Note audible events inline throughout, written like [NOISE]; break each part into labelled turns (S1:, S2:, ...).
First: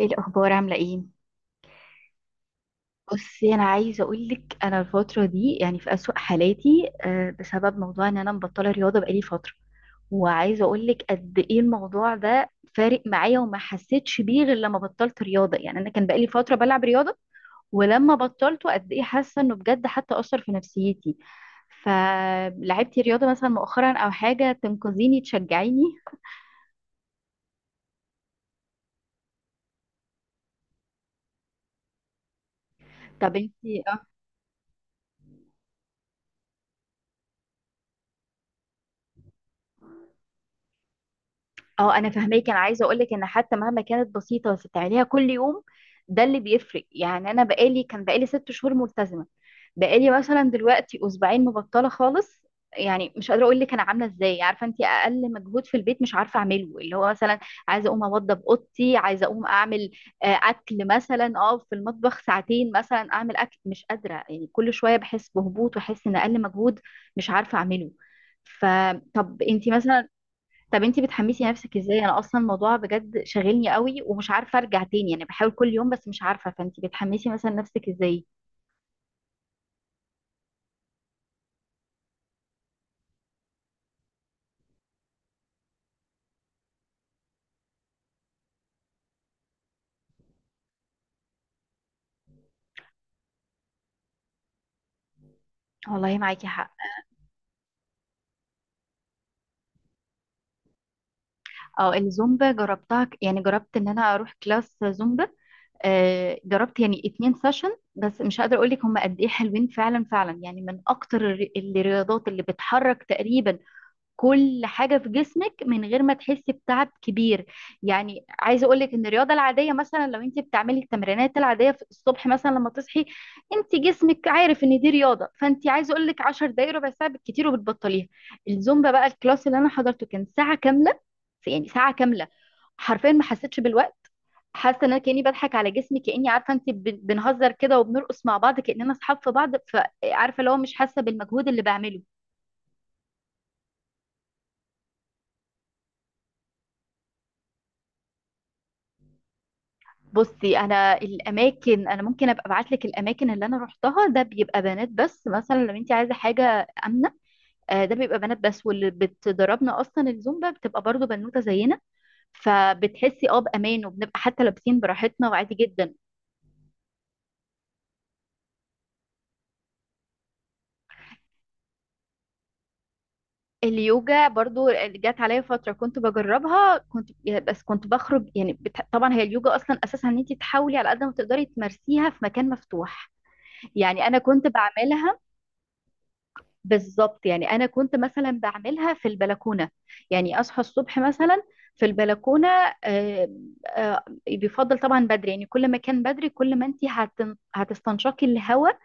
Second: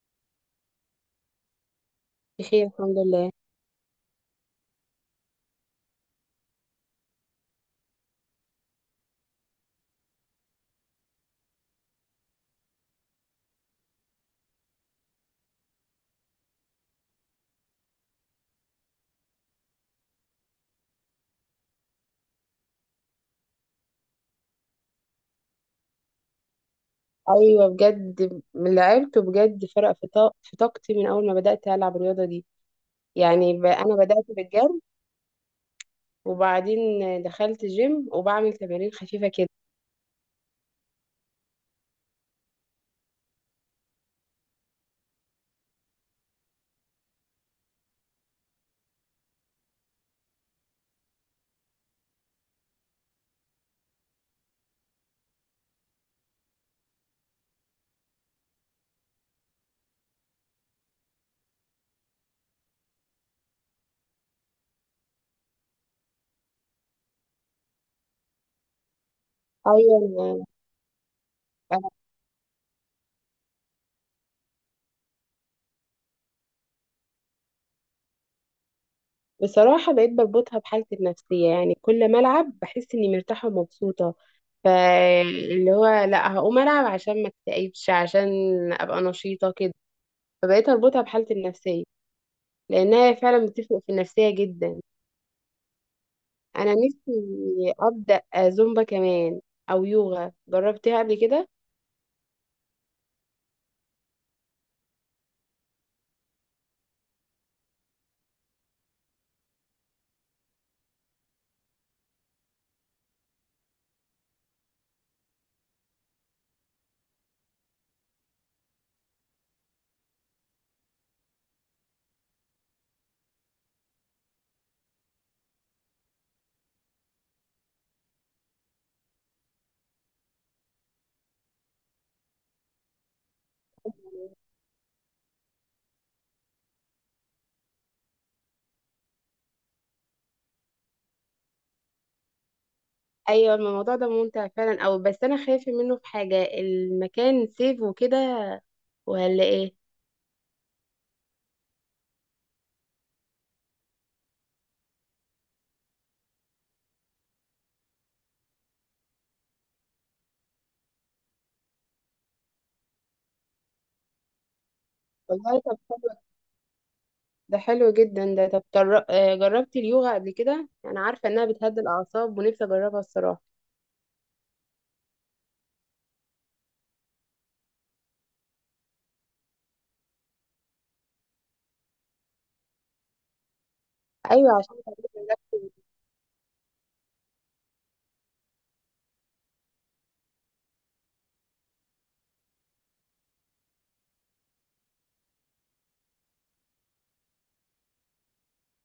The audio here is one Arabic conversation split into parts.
S1: ايه الاخبار؟ عامله ايه؟
S2: بخير الحمد لله.
S1: بصي، انا عايزه اقول لك انا الفتره دي يعني في اسوأ حالاتي، بسبب موضوع ان انا مبطله رياضه بقالي فتره. وعايزه اقول لك قد ايه الموضوع ده فارق معايا وما حسيتش بيه غير لما بطلت رياضه. يعني انا كان بقالي فتره بلعب رياضه، ولما بطلته قد ايه حاسه انه بجد حتى اثر في نفسيتي. فلعبتي رياضه مثلا مؤخرا او حاجه تنقذيني تشجعيني؟
S2: ايوه بجد اللي عرفته بجد فرق في في طاقتي من اول ما بدات العب الرياضه دي.
S1: طب
S2: يعني
S1: انتي.
S2: انا بدات بالجري، وبعدين دخلت جيم وبعمل تمارين خفيفه كده.
S1: اه انا فاهماكي، انا عايزه اقولك ان حتى مهما كانت بسيطه بس بتعمليها كل يوم، ده اللي بيفرق. يعني انا بقالي، كان بقالي ست شهور ملتزمه. بقالي مثلا دلوقتي اسبوعين مبطله خالص. يعني مش قادره اقول لك انا عامله ازاي، عارفه انت اقل مجهود في البيت مش عارفه اعمله، اللي هو مثلا عايزه اقوم اوضب اوضتي، عايزه اقوم اعمل اكل مثلا، اه في المطبخ ساعتين مثلا اعمل اكل، مش قادره. يعني كل شويه بحس بهبوط، واحس ان اقل مجهود مش عارفه اعمله. فطب انت
S2: ايوه
S1: مثلا،
S2: أنا-
S1: طب انتي بتحمسي نفسك
S2: أنا
S1: ازاي؟ انا اصلا الموضوع بجد شاغلني قوي ومش عارفه ارجع تاني، يعني بحاول كل يوم بس مش عارفه. فانتي بتحمسي مثلا نفسك ازاي؟
S2: بصراحه بقيت بربطها بحالتي النفسيه، يعني كل ما العب بحس اني مرتاحه ومبسوطه. فاللي هو لا، هقوم العب عشان ما اكتئبش، عشان ابقى نشيطه كده. فبقيت اربطها بحالتي النفسيه، لانها فعلا بتفرق في النفسيه جدا.
S1: والله معاكي حق.
S2: انا نفسي ابدا زومبا كمان، او يوغا جربتها قبل كده.
S1: اه الزومبا جربتها، يعني جربت ان انا اروح كلاس زومبا. آه جربت يعني اتنين سيشن، بس مش قادره اقول لك هم قد ايه حلوين فعلا فعلا. يعني من اكتر الرياضات اللي بتحرك تقريبا كل حاجة في جسمك من غير ما تحسي بتعب كبير. يعني عايزة أقولك إن الرياضة العادية، مثلا لو أنت بتعملي التمرينات العادية في الصبح مثلا لما تصحي، أنت جسمك عارف إن دي رياضة، فأنت عايزة أقولك 10 دقايق ربع ساعة بالكتير وبتبطليها. الزومبا بقى الكلاس اللي أنا حضرته كان ساعة كاملة، يعني ساعة كاملة حرفيا ما حسيتش بالوقت. حاسه ان انا كاني بضحك على جسمي، كاني عارفه انت بنهزر كده وبنرقص مع بعض كاننا اصحاب في بعض، فعارفه اللي هو مش حاسه بالمجهود اللي بعمله.
S2: ايوه الموضوع ده ممتع فعلا، او بس انا خايفه منه في حاجه، المكان سيف وكده ولا ايه؟
S1: بصي انا الاماكن، انا ممكن ابقى ابعت لك الاماكن اللي انا روحتها، ده بيبقى بنات بس، مثلا لو انت عايزه حاجه امنه، ده بيبقى بنات بس، واللي بتدربنا اصلا الزومبا بتبقى برضو بنوته زينا، فبتحسي اه بامان، وبنبقى حتى لابسين براحتنا وعادي
S2: والله طب
S1: جدا.
S2: حلو، ده حلو جدا. ده طب جربتي اليوغا قبل كده؟ انا عارفه انها بتهدي الاعصاب، ونفسي اجربها الصراحه.
S1: اليوجا برضو جت عليا فتره كنت بجربها، كنت بس كنت بخرج يعني طبعا هي اليوجا اصلا اساسا ان انت تحاولي على قد ما تقدري تمارسيها في مكان مفتوح. يعني انا كنت
S2: ايوه عشان تعملي
S1: بعملها.
S2: relaxing.
S1: بالظبط، يعني انا كنت مثلا بعملها في البلكونه، يعني اصحى الصبح مثلا في البلكونه. آه، بيفضل طبعا بدري، يعني كل ما كان بدري كل ما انت هتستنشقي الهواء،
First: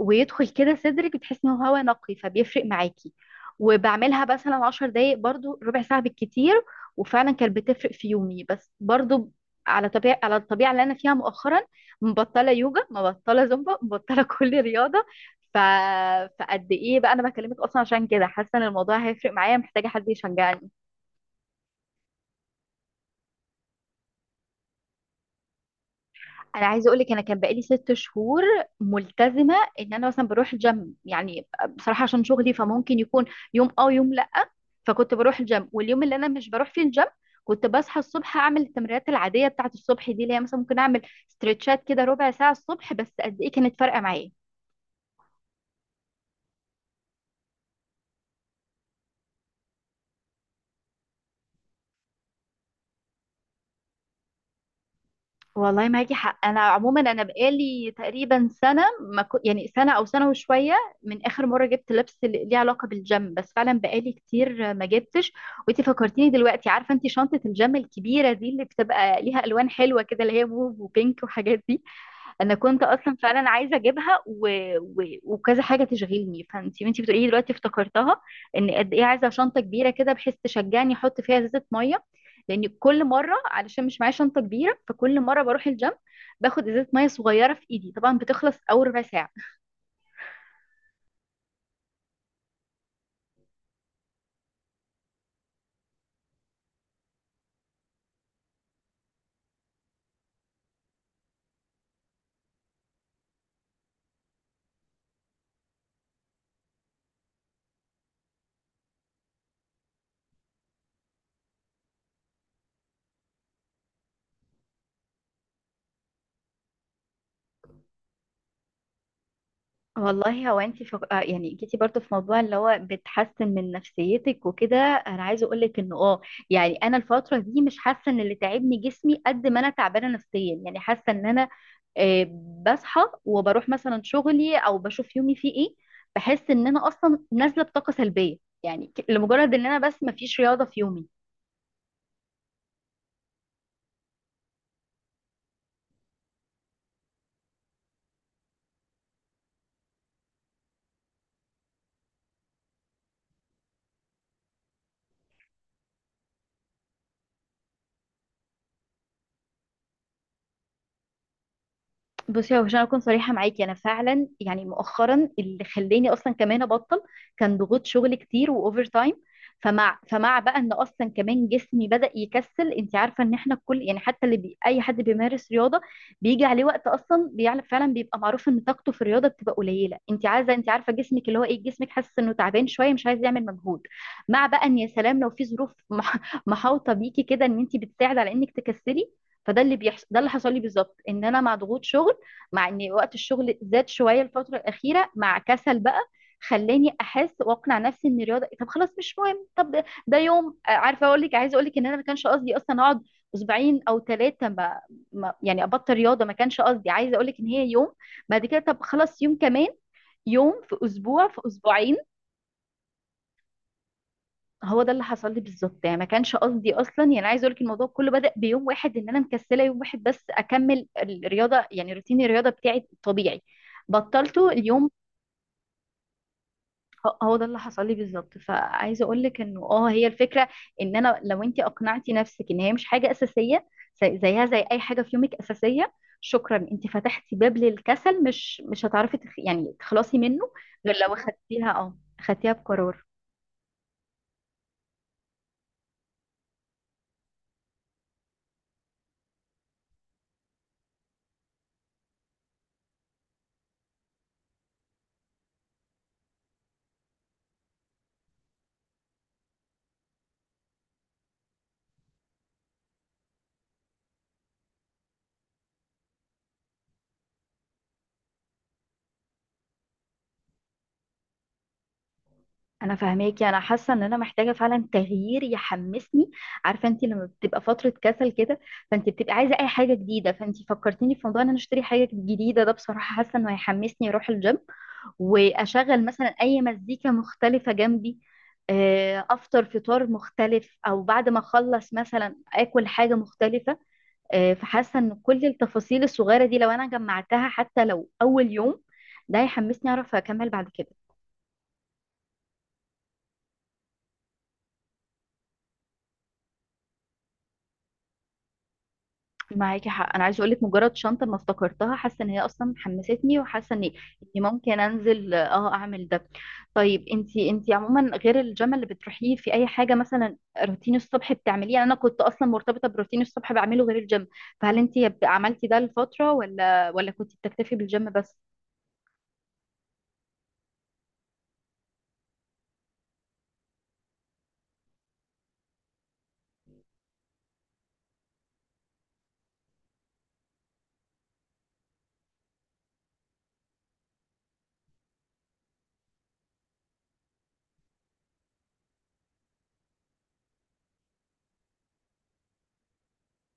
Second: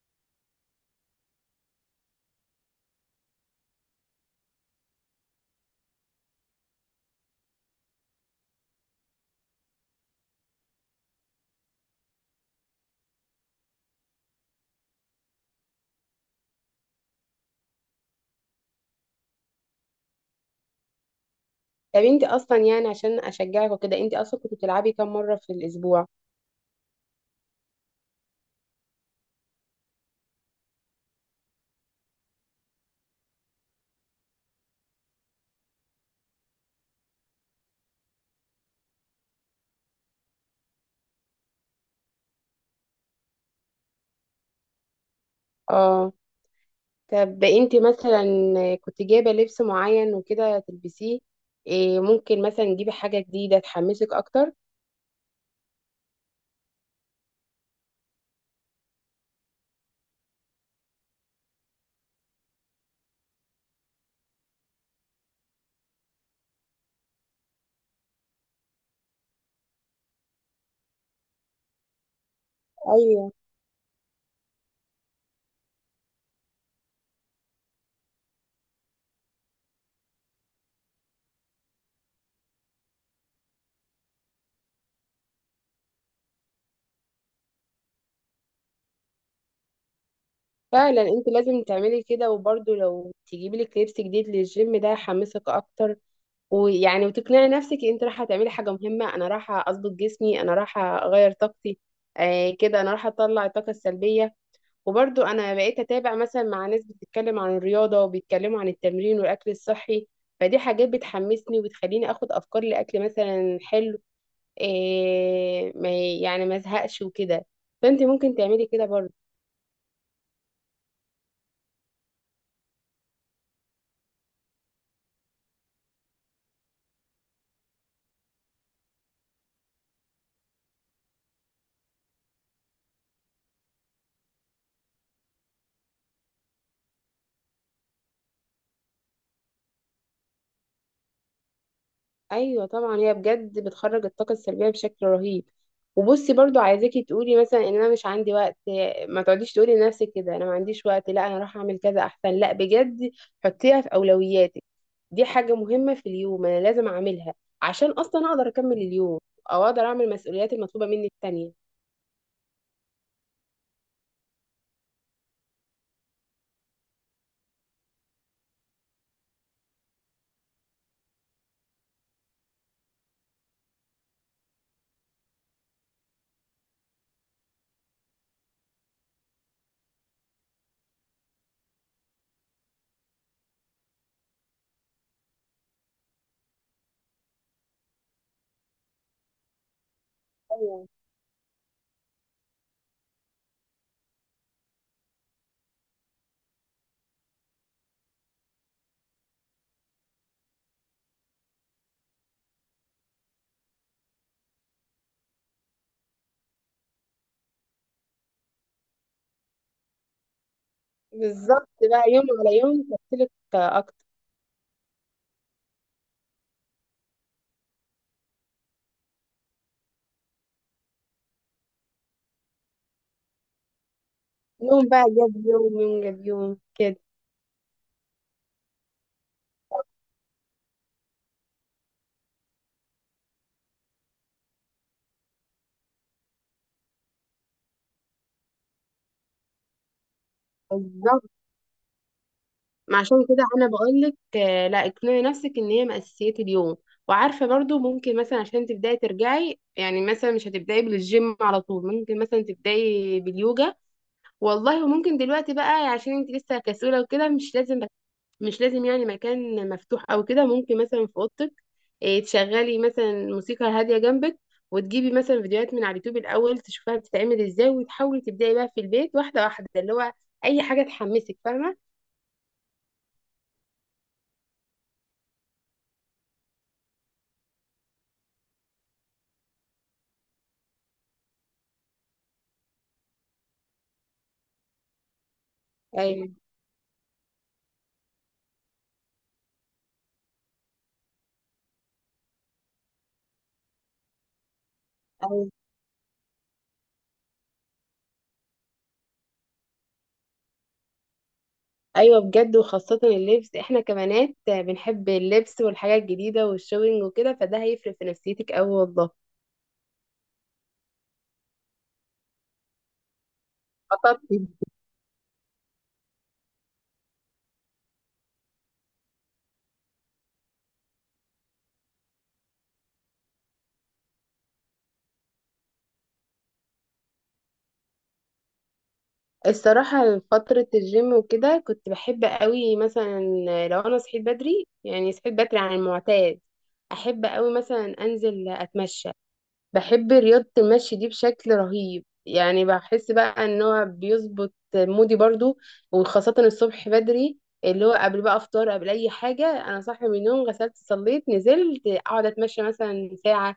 S1: ويدخل كده صدرك بتحسي انه هوا نقي، فبيفرق معاكي. وبعملها مثلا عشر دقايق، برضو ربع ساعة بالكتير، وفعلا كانت بتفرق في يومي. بس برضو على طبيعة، على الطبيعة اللي أنا فيها مؤخرا، مبطلة يوجا مبطلة زومبا مبطلة [LAUGHS] كل رياضة. ف... فقد ايه بقى انا بكلمك اصلا عشان كده، حاسه ان الموضوع هيفرق معايا، محتاجه حد يشجعني.
S2: طب انت اصلا يعني عشان اشجعك وكده، انت اصلا كنت بتلعبي كام مره في الاسبوع؟
S1: انا عايزه اقول لك انا كان بقالي ست شهور ملتزمه ان انا مثلا بروح الجيم، يعني بصراحه عشان شغلي فممكن يكون يوم اه يوم لا. فكنت بروح الجيم، واليوم اللي انا مش بروح فيه الجيم كنت بصحى الصبح اعمل التمرينات العاديه بتاعت الصبح دي، اللي هي مثلا ممكن اعمل ستريتشات كده ربع ساعه الصبح، بس قد ايه كانت فارقه معايا.
S2: اه طب انت مثلا كنت جايبة لبس معين وكده تلبسيه؟ إيه، ممكن مثلا تجيبي حاجة جديدة تحمسك اكتر؟
S1: والله معاكي حق. انا عموما انا بقالي تقريبا سنه، ما كو... يعني سنه او سنه وشويه من اخر مره جبت لبس اللي ليه علاقه بالجيم، بس فعلا بقالي كتير ما جبتش. وانتي فكرتيني دلوقتي، عارفه انتي شنطه الجيم الكبيره دي اللي بتبقى ليها الوان حلوه كده، اللي هي موف وبينك وحاجات دي، انا كنت اصلا
S2: ايوه
S1: فعلا عايزه اجيبها وكذا حاجه تشغلني، فانت وانت بتقولي لي دلوقتي افتكرتها، ان قد ايه عايزه شنطه كبيره كده بحيث تشجعني احط فيها ازازه ميه. لان كل مره علشان مش معايا شنطه كبيره، فكل مره بروح الجيم باخد ازازه ميه صغيره في ايدي، طبعا بتخلص اول ربع ساعه.
S2: فعلا، انت لازم تعملي كده، وبرضه لو تجيبي لك لبس جديد للجيم ده يحمسك اكتر. ويعني وتقنعي نفسك انت رايحة تعملي حاجة مهمة، انا رايحة اظبط جسمي، انا رايحة اغير طاقتي، كده انا رايحة اطلع الطاقة السلبية. وبرضو انا بقيت اتابع مثلا مع ناس بتتكلم عن الرياضه، وبيتكلموا عن التمرين والاكل الصحي. فدي حاجات بتحمسني وبتخليني اخد افكار لاكل مثلا حلو، إيه ما يعني ما ازهقش وكده. فانت ممكن تعملي كده برضو.
S1: والله هو انت فق... آه يعني جيتي برضو في موضوع اللي هو بتحسن من نفسيتك وكده، انا عايزه اقول لك انه اه يعني انا الفتره دي مش حاسه ان اللي تعبني جسمي قد ما انا تعبانه نفسيا. يعني حاسه ان انا آه، بصحى وبروح مثلا شغلي او بشوف يومي فيه ايه، بحس ان انا اصلا نازله بطاقه سلبيه. يعني لمجرد ان انا بس مفيش رياضه في يومي.
S2: ايوه طبعا، هي بجد بتخرج الطاقه السلبيه بشكل رهيب. وبصي برضو، عايزاكي تقولي مثلا ان انا مش عندي وقت، ما تقعديش تقولي لنفسك كده انا ما عنديش وقت، لا انا راح اعمل كذا احسن، لا بجد. حطيها في اولوياتك، دي حاجه مهمه في اليوم، انا لازم اعملها عشان اصلا اقدر اكمل اليوم، او اقدر اعمل المسؤوليات المطلوبه مني التانية.
S1: بصي هو عشان اكون صريحه معاكي، انا فعلا يعني مؤخرا اللي خلاني اصلا كمان ابطل كان ضغوط شغل كتير واوفر تايم. فمع بقى ان اصلا كمان جسمي بدأ يكسل. انت عارفه ان احنا كل يعني حتى اي حد بيمارس رياضه بيجي عليه وقت، اصلا بيعرف فعلا، بيبقى معروف ان طاقته في الرياضه بتبقى قليله. انت عايزه، انت عارفه جسمك اللي هو ايه، جسمك حاسس انه تعبان شويه مش عايز يعمل مجهود، مع بقى ان يا سلام لو في ظروف محاوطه بيكي كده ان انت بتساعد على انك تكسلي. فده اللي بيحصل، ده اللي حصل لي
S2: ايوه
S1: بالظبط، ان انا مع ضغوط شغل، مع ان وقت الشغل زاد شويه الفتره الاخيره، مع كسل بقى، خلاني احس واقنع نفسي ان الرياضه إيه، طب خلاص مش مهم، طب ده يوم. عارفه اقول لك، عايزه اقول لك ان انا ما كانش قصدي اصلا اقعد اسبوعين او ثلاثه، يعني ابطل رياضه، ما كانش قصدي. عايزه اقول لك ان هي يوم بعد كده طب خلاص يوم كمان، يوم في اسبوع في
S2: بالظبط،
S1: اسبوعين.
S2: بقى يوم على يوم تفصلك اكتر،
S1: هو ده اللي حصل لي بالظبط، يعني ما كانش قصدي اصلا، يعني عايز اقول لك الموضوع كله بدأ بيوم واحد ان انا مكسله يوم واحد بس، اكمل الرياضه يعني روتين الرياضه بتاعي الطبيعي، بطلته
S2: يوم
S1: اليوم.
S2: بقى جاب يوم، يوم جاب يوم كده.
S1: هو ده اللي حصل لي بالظبط. فعايزه اقول لك انه اه هي الفكره ان انا لو انت اقنعتي نفسك ان هي مش حاجه اساسيه، زيها زي اي حاجه في يومك اساسيه، شكرا انت فتحتي باب للكسل، مش هتعرفي يعني تخلصي منه، غير لو
S2: بالظبط،
S1: خدتيها اه خدتيها
S2: ما
S1: بقرار.
S2: عشان كده انا بقول لك لا، اقنعي نفسك ان هي من اساسيات اليوم. وعارفه برضو، ممكن مثلا عشان تبداي ترجعي، يعني مثلا مش هتبداي بالجيم على طول، ممكن مثلا تبداي باليوجا. والله وممكن دلوقتي بقى، عشان انت لسه كسوله وكده، مش لازم يعني مكان مفتوح او كده، ممكن مثلا في اوضتك، إيه، تشغلي مثلا موسيقى هاديه جنبك. وتجيبي مثلا فيديوهات من على اليوتيوب الاول، تشوفها بتتعمل ازاي، وتحاولي تبداي بقى في البيت، واحده واحده، اللي هو اي حاجه تحمسك، فاهمه؟
S1: انا فاهماكي، انا حاسه ان انا محتاجه فعلا تغيير يحمسني. عارفه انت لما بتبقى فتره كسل كده، فانت بتبقى عايزه اي حاجه جديده. فانت فكرتيني في موضوع ان انا اشتري حاجه جديده، ده بصراحه حاسه انه هيحمسني اروح الجيم، واشغل
S2: ايوه.
S1: مثلا اي مزيكا مختلفه جنبي، افطر فطار مختلف، او بعد ما اخلص مثلا اكل حاجه مختلفه. فحاسه ان كل التفاصيل الصغيره دي لو انا جمعتها حتى لو اول يوم، ده هيحمسني اعرف اكمل بعد كده.
S2: ايوه بجد، وخاصة اللبس، احنا كبنات بنحب اللبس والحاجات الجديدة والشوينج وكده، فده هيفرق في نفسيتك اوي والله.
S1: معاكي حق، انا عايزه اقول لك مجرد شنطه ما افتكرتها، حاسه ان هي اصلا حمستني، وحاسه ان إني
S2: خطط.
S1: ممكن انزل اه اعمل ده. طيب انتي، انتي عموما غير الجيم اللي بتروحيه في اي حاجه مثلا روتين الصبح بتعمليه؟ يعني انا كنت اصلا مرتبطه بروتين الصبح بعمله غير الجيم، فهل انتي عملتي ده لفتره ولا كنتي بتكتفي بالجيم بس؟
S2: الصراحة فترة الجيم وكده كنت بحب قوي مثلا لو انا صحيت بدري، يعني صحيت بدري عن المعتاد، احب قوي مثلا انزل اتمشى. بحب رياضة المشي دي بشكل رهيب، يعني بحس بقى ان هو بيظبط مودي برضو، وخاصة الصبح بدري، اللي هو قبل بقى افطار، قبل اي حاجة، انا صاحي من النوم، غسلت، صليت، نزلت اقعد اتمشى مثلا ساعة.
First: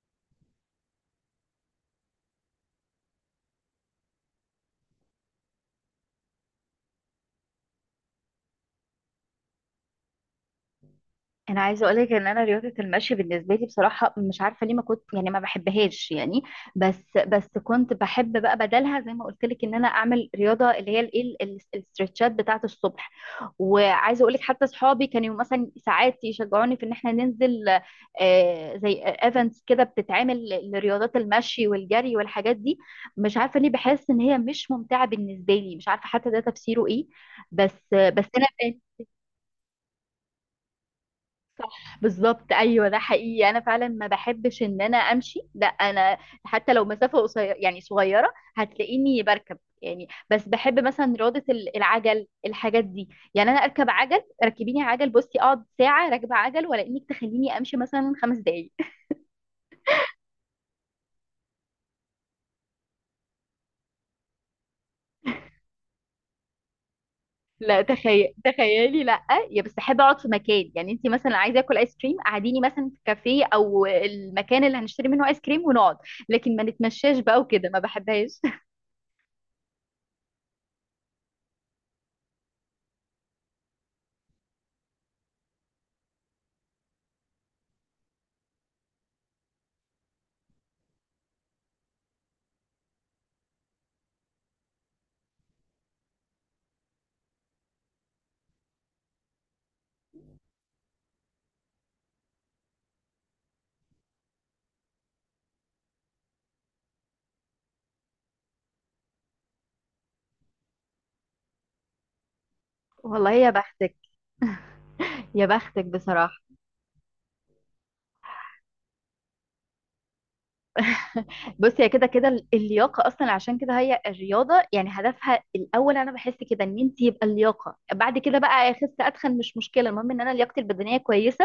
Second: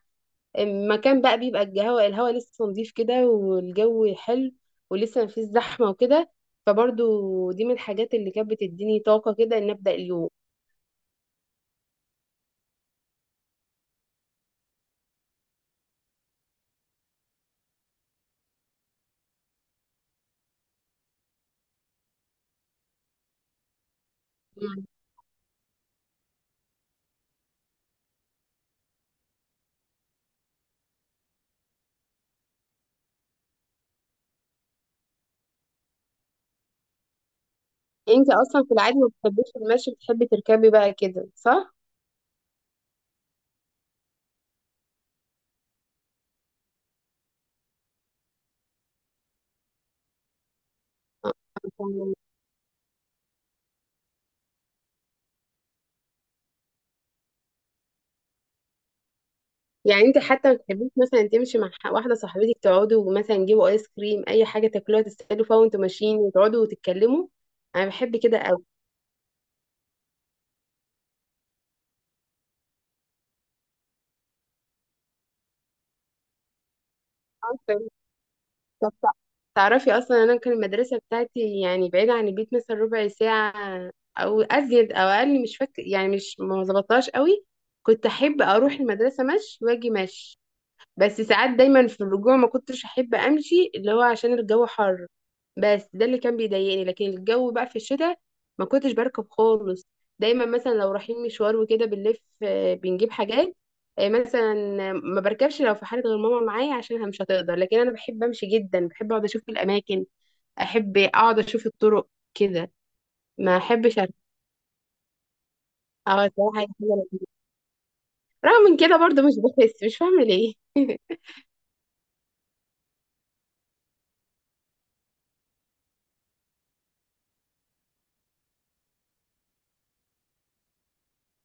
S2: مكان بقى بيبقى الهواء لسه نظيف كده، والجو حلو، ولسه مفيش زحمة وكده. فبرضو دي من الحاجات اللي كانت بتديني طاقة كده، ان ابدأ اليوم.
S1: انا عايزه اقولك ان انا رياضه المشي بالنسبه لي، بصراحه مش عارفه ليه، ما كنت يعني ما بحبهاش يعني. بس كنت بحب بقى بدلها زي ما قلت لك ان انا اعمل رياضه اللي هي الايه الاسترتشات بتاعه الصبح. وعايزه اقولك حتى صحابي كانوا مثلا ساعات يشجعوني في ان احنا ننزل، زي ايفنتس كده بتتعمل لرياضات المشي والجري والحاجات دي، مش عارفه ليه بحس ان هي مش ممتعه بالنسبه لي، مش عارفه حتى ده تفسيره ايه. بس
S2: انت
S1: انا.
S2: اصلا في العادي ما بتحبيش المشي، بتحبي تركبي بقى كده صح؟
S1: صح بالظبط، ايوه ده حقيقي انا فعلا ما بحبش ان انا امشي، لا انا حتى لو مسافه قصيره يعني صغيره هتلاقيني بركب، يعني بس بحب مثلا رياضه العجل الحاجات دي. يعني انا اركب عجل، ركبيني عجل بصي، اقعد ساعه راكبه عجل ولا انك تخليني امشي مثلا خمس دقايق.
S2: يعني انت حتى ما بتحبيش مثلا تمشي مع واحده صاحبتك، تقعدوا مثلا تجيبوا ايس كريم، اي حاجه تاكلوها تستهلوا فيها وانتوا ماشيين، وتقعدوا وتتكلموا؟
S1: [LAUGHS] لا
S2: انا بحب
S1: تخيل،
S2: كده قوي.
S1: تخيلي لا. يا بس احب اقعد في مكان، يعني انت مثلا عايزه اكل ايس كريم قعديني مثلا في كافيه او المكان اللي هنشتري منه ايس كريم ونقعد، لكن ما نتمشاش بقى وكده، ما
S2: عارفة.
S1: بحبهاش. [LAUGHS]
S2: طب تعرفي اصلا، انا كان المدرسه بتاعتي يعني بعيده عن البيت مثلا ربع ساعه، او ازيد او اقل، مش فاكر، يعني مش ما ظبطتهاش قوي. كنت احب اروح المدرسه مشي واجي مشي، بس ساعات دايما في الرجوع ما كنتش احب امشي، اللي هو عشان الجو حر، بس ده اللي كان بيضايقني. لكن الجو بقى في الشتاء ما كنتش بركب خالص. دايما مثلا لو رايحين مشوار وكده بنلف، بنجيب حاجات، مثلا ما بركبش، لو في حالة غير ماما معايا عشان مش هتقدر. لكن انا بحب امشي جدا، بحب اقعد اشوف الاماكن، احب اقعد اشوف الطرق كده.
S1: والله يا
S2: ما
S1: بختك،
S2: احبش أركب.
S1: يا بختك
S2: اه
S1: بصراحة.
S2: صراحة هي حاجة لذيذة. رغم من كده برضه مش بحس، مش فاهمة ليه. [LAUGHS]
S1: [LAUGHS] بصي هي كده كده اللياقة أصلا عشان كده هي الرياضة يعني هدفها الأول. أنا بحس كده إن أنت يبقى اللياقة، بعد كده بقى أخس أتخن مش مشكلة، المهم إن أنا لياقتي البدنية كويسة.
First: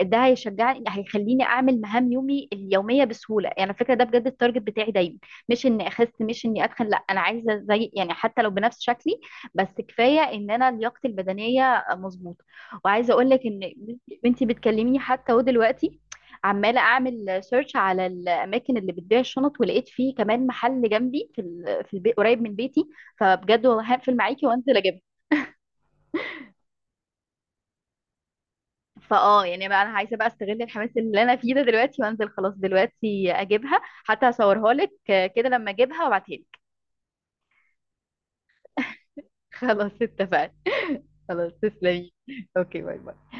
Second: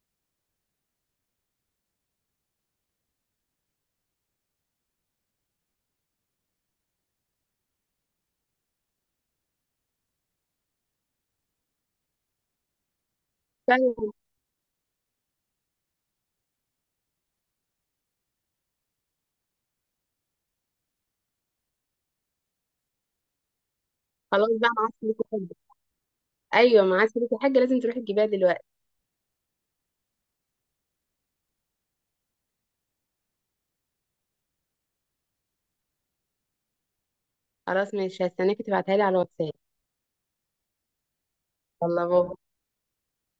S1: ده هيشجعني، هيخليني أعمل مهام يومي اليومية بسهولة. يعني على فكرة ده بجد التارجت بتاعي دايما، مش إني أخس مش إني أتخن، لا أنا عايزة زي يعني حتى لو بنفس شكلي، بس كفاية إن أنا لياقتي البدنية مظبوطة. وعايزة أقول لك إن
S2: فعلا.
S1: أنت بتكلميني حتى ودلوقتي عماله اعمل سيرش على الاماكن اللي بتبيع الشنط، ولقيت فيه كمان محل جنبي في في البيت قريب من بيتي. فبجد والله هقفل معاكي
S2: خلاص بقى
S1: وانزل
S2: معاك؟
S1: اجيبها.
S2: ايوه معاك فلوس، يا حاجه لازم تروحي تجيبيها دلوقتي.
S1: فاه يعني بقى، انا عايزه بقى استغل الحماس اللي انا فيه ده دلوقتي، وانزل خلاص دلوقتي اجيبها، حتى هصورها لك كده لما اجيبها وابعتها لك.
S2: خلاص ماشي، هستناكي تبعتها لي على
S1: [LAUGHS]
S2: الواتساب.
S1: خلاص اتفقنا. [LAUGHS] خلاص
S2: يلا
S1: تسلمي.
S2: بابا.
S1: اوكي، باي باي.